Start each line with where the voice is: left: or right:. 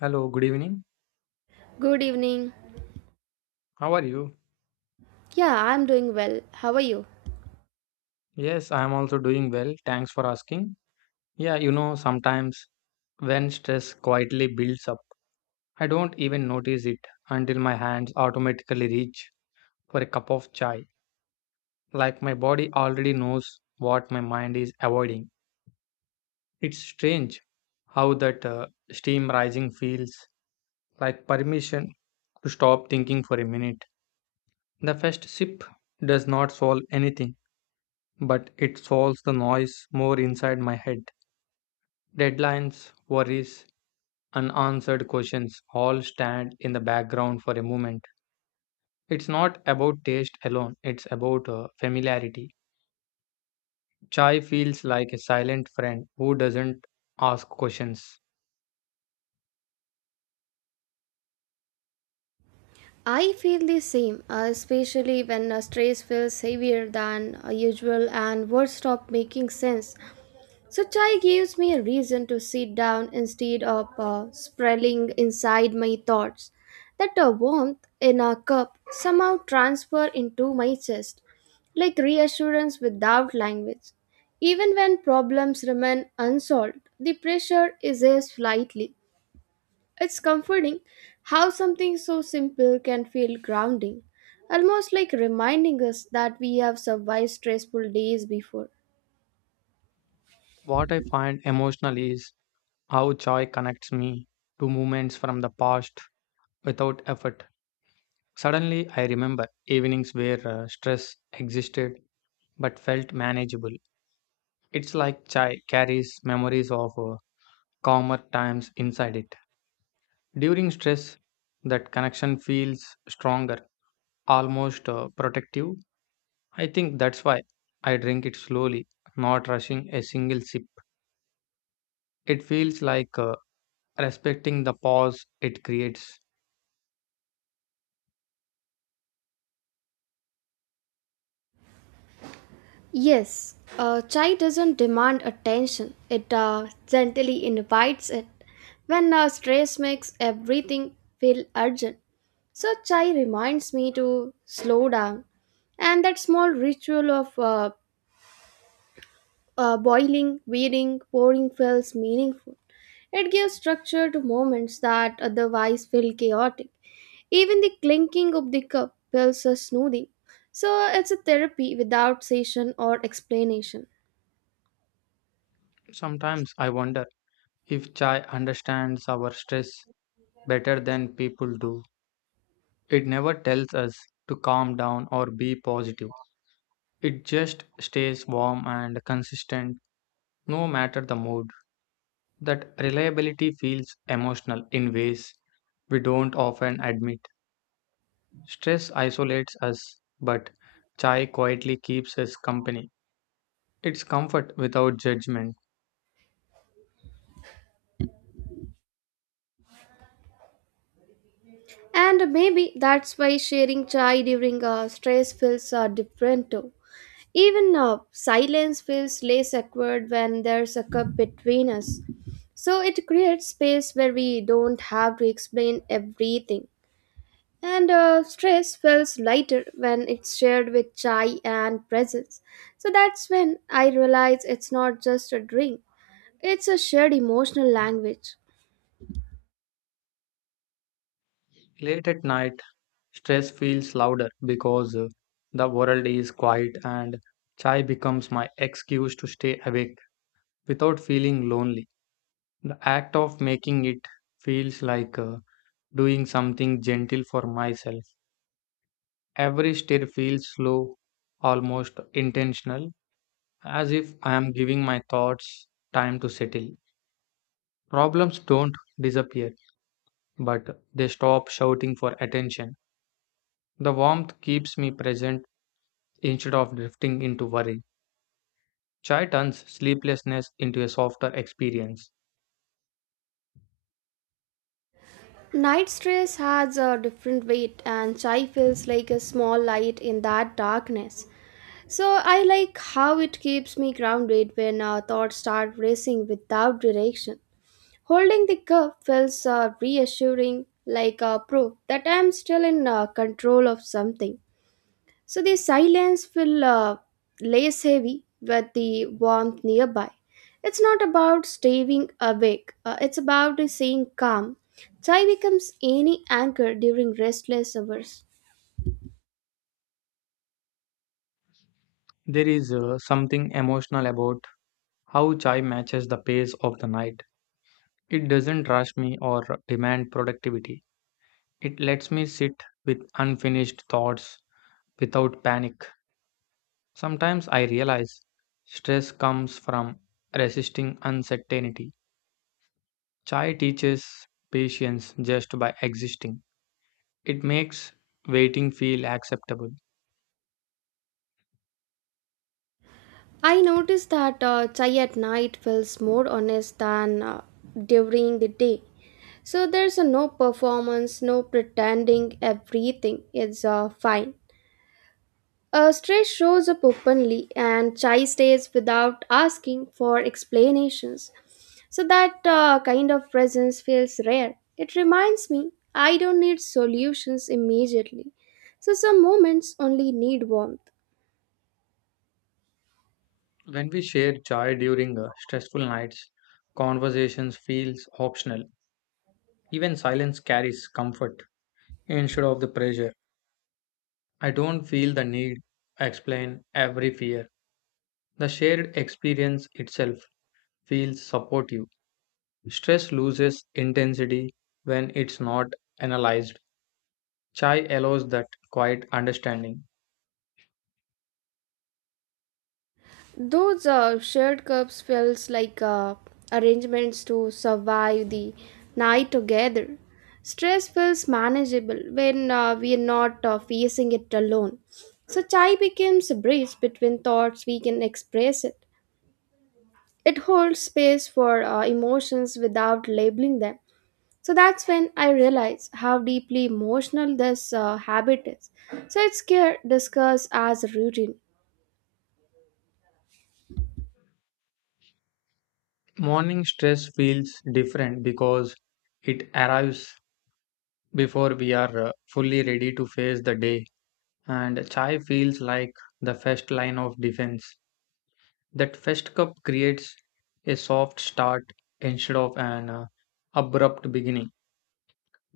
left: Hello, good evening.
right: Good evening.
left: How are you?
right: Yeah, I'm doing well. How are you?
left: Yes, I am also doing well. Thanks for asking. Yeah, you know, sometimes when stress quietly builds up, I don't even notice it until my hands automatically reach for a cup of chai. Like my body already knows what my mind is avoiding. It's strange how that steam rising feels like permission to stop thinking for a minute. The first sip does not solve anything, but it solves the noise more inside my head. Deadlines, worries, unanswered questions all stand in the background for a moment. It's not about taste alone, it's about familiarity. Chai feels like a silent friend who doesn't ask questions.
right: I feel the same, especially when a stress feels heavier than usual and words stop making sense. So, chai gives me a reason to sit down instead of sprawling inside my thoughts. That warmth in a cup somehow transfer into my chest, like reassurance without language. Even when problems remain unsolved, the pressure is eased slightly. It's comforting how something so simple can feel grounding, almost like reminding us that we have survived stressful days before.
left: What I find emotional is how chai connects me to moments from the past without effort. Suddenly, I remember evenings where stress existed but felt manageable. It's like chai carries memories of calmer times inside it. During stress, that connection feels stronger, almost protective. I think that's why I drink it slowly, not rushing a single sip. It feels like respecting the pause it creates.
right: Yes, chai doesn't demand attention, it gently invites it. When stress makes everything feel urgent, so chai reminds me to slow down. And that small ritual of boiling, weeding, pouring feels meaningful. It gives structure to moments that otherwise feel chaotic. Even the clinking of the cup feels a soothing. So it's a therapy without session or explanation.
left: Sometimes I wonder if chai understands our stress better than people do. It never tells us to calm down or be positive. It just stays warm and consistent no matter the mood. That reliability feels emotional in ways we don't often admit. Stress isolates us, but chai quietly keeps us company. It's comfort without judgment.
right: And maybe that's why sharing chai during stress feels different too. Even silence feels less awkward when there's a cup between us. So it creates space where we don't have to explain everything. And stress feels lighter when it's shared with chai and presence. So that's when I realize it's not just a drink, it's a shared emotional language.
left: Late at night, stress feels louder because the world is quiet and chai becomes my excuse to stay awake without feeling lonely. The act of making it feels like a doing something gentle for myself. Every step feels slow, almost intentional, as if I am giving my thoughts time to settle. Problems don't disappear, but they stop shouting for attention. The warmth keeps me present instead of drifting into worry. Chai turns sleeplessness into a softer experience.
right: Night stress has a different weight, and chai feels like a small light in that darkness. So I like how it keeps me grounded when thoughts start racing without direction. Holding the cup feels reassuring, like a proof that I'm still in control of something. So the silence will lays heavy with the warmth nearby. It's not about staying awake, it's about staying calm. Chai becomes any anchor during restless hours.
left: There is something emotional about how chai matches the pace of the night. It doesn't rush me or demand productivity. It lets me sit with unfinished thoughts without panic. Sometimes I realize stress comes from resisting uncertainty. Chai teaches patience just by existing. It makes waiting feel acceptable.
right: I noticed that chai at night feels more honest than during the day. So there's no performance, no pretending, everything is fine. A stress shows up openly, and chai stays without asking for explanations. So that kind of presence feels rare. It reminds me I don't need solutions immediately. So some moments only need warmth.
left: When we share chai during stressful nights, conversations feels optional. Even silence carries comfort instead of the pressure. I don't feel the need to explain every fear. The shared experience itself feels supportive. Stress loses intensity when it's not analyzed. Chai allows that quiet understanding.
right: Those shared cups feels like arrangements to survive the night together. Stress feels manageable when we are not facing it alone. So chai becomes a bridge between thoughts. We can express it. It holds space for emotions without labeling them. So that's when I realized how deeply emotional this habit is. So it's scared discussed as a routine.
left: Morning stress feels different because it arrives before we are fully ready to face the day, and chai feels like the first line of defense. That first cup creates a soft start instead of an abrupt beginning.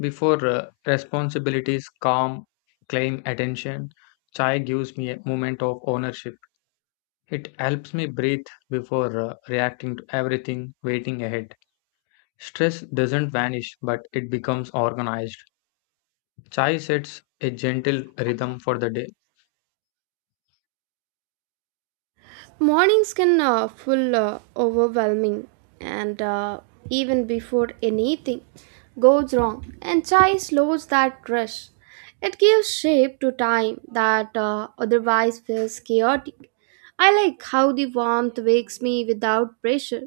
left: Before responsibilities calm, claim attention, chai gives me a moment of ownership. It helps me breathe before reacting to everything waiting ahead. Stress doesn't vanish, but it becomes organized. Chai sets a gentle rhythm for the day.
right: Mornings can full overwhelming, and even before anything goes wrong, and chai slows that rush. It gives shape to time that otherwise feels chaotic. I like how the warmth wakes me without pressure.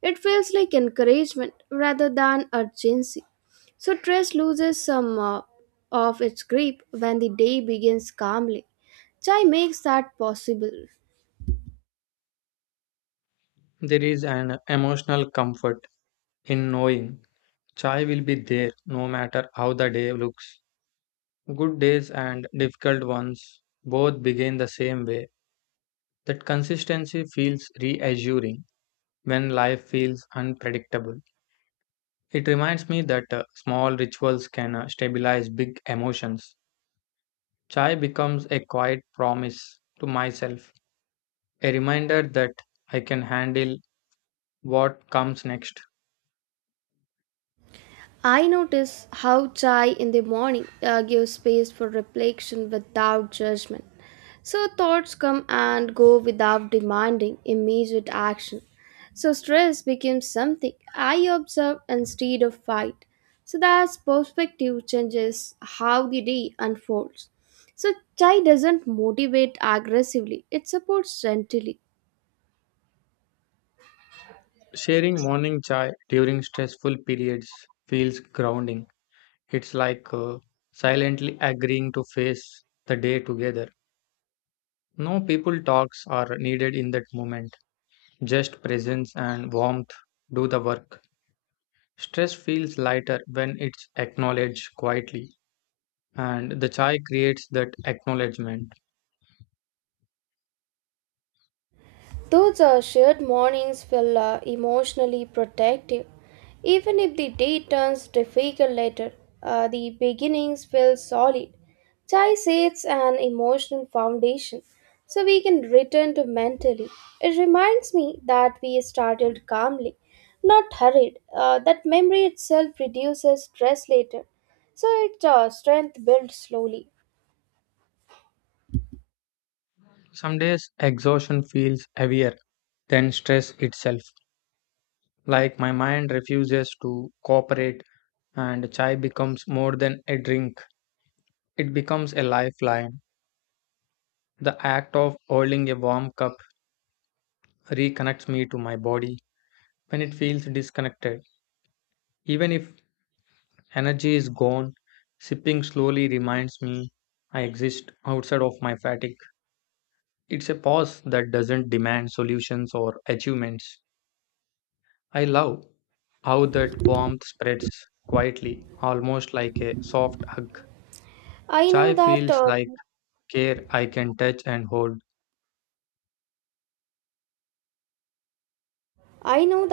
right: It feels like encouragement rather than urgency. So stress loses some of its grip when the day begins calmly. Chai makes that possible.
left: There is an emotional comfort in knowing chai will be there no matter how the day looks. Good days and difficult ones both begin the same way. That consistency feels reassuring when life feels unpredictable. It reminds me that small rituals can stabilize big emotions. Chai becomes a quiet promise to myself, a reminder that I can handle what comes next.
right: I notice how chai in the morning gives space for reflection without judgment. So thoughts come and go without demanding immediate action. So stress becomes something I observe instead of fight. So that perspective changes how the day unfolds. So chai doesn't motivate aggressively, it supports gently.
left: Sharing morning chai during stressful periods feels grounding. It's like silently agreeing to face the day together. No people talks are needed in that moment. Just presence and warmth do the work. Stress feels lighter when it's acknowledged quietly, and the chai creates that acknowledgement.
right: Those shared mornings feel emotionally protective. Even if the day turns difficult later, the beginnings feel solid. Chai sets an emotional foundation, so we can return to mentally. It reminds me that we started calmly, not hurried. That memory itself reduces stress later, so its strength builds slowly.
left: Some days, exhaustion feels heavier than stress itself. Like my mind refuses to cooperate, and chai becomes more than a drink, it becomes a lifeline. The act of holding a warm cup reconnects me to my body when it feels disconnected. Even if energy is gone, sipping slowly reminds me I exist outside of my fatigue. It's a pause that doesn't demand solutions or achievements. I love how that warmth spreads quietly, almost like a soft hug.
right: I know
left: Chai
right: that
left: feels
right: uh,
left: like care I can touch and hold.
right: I know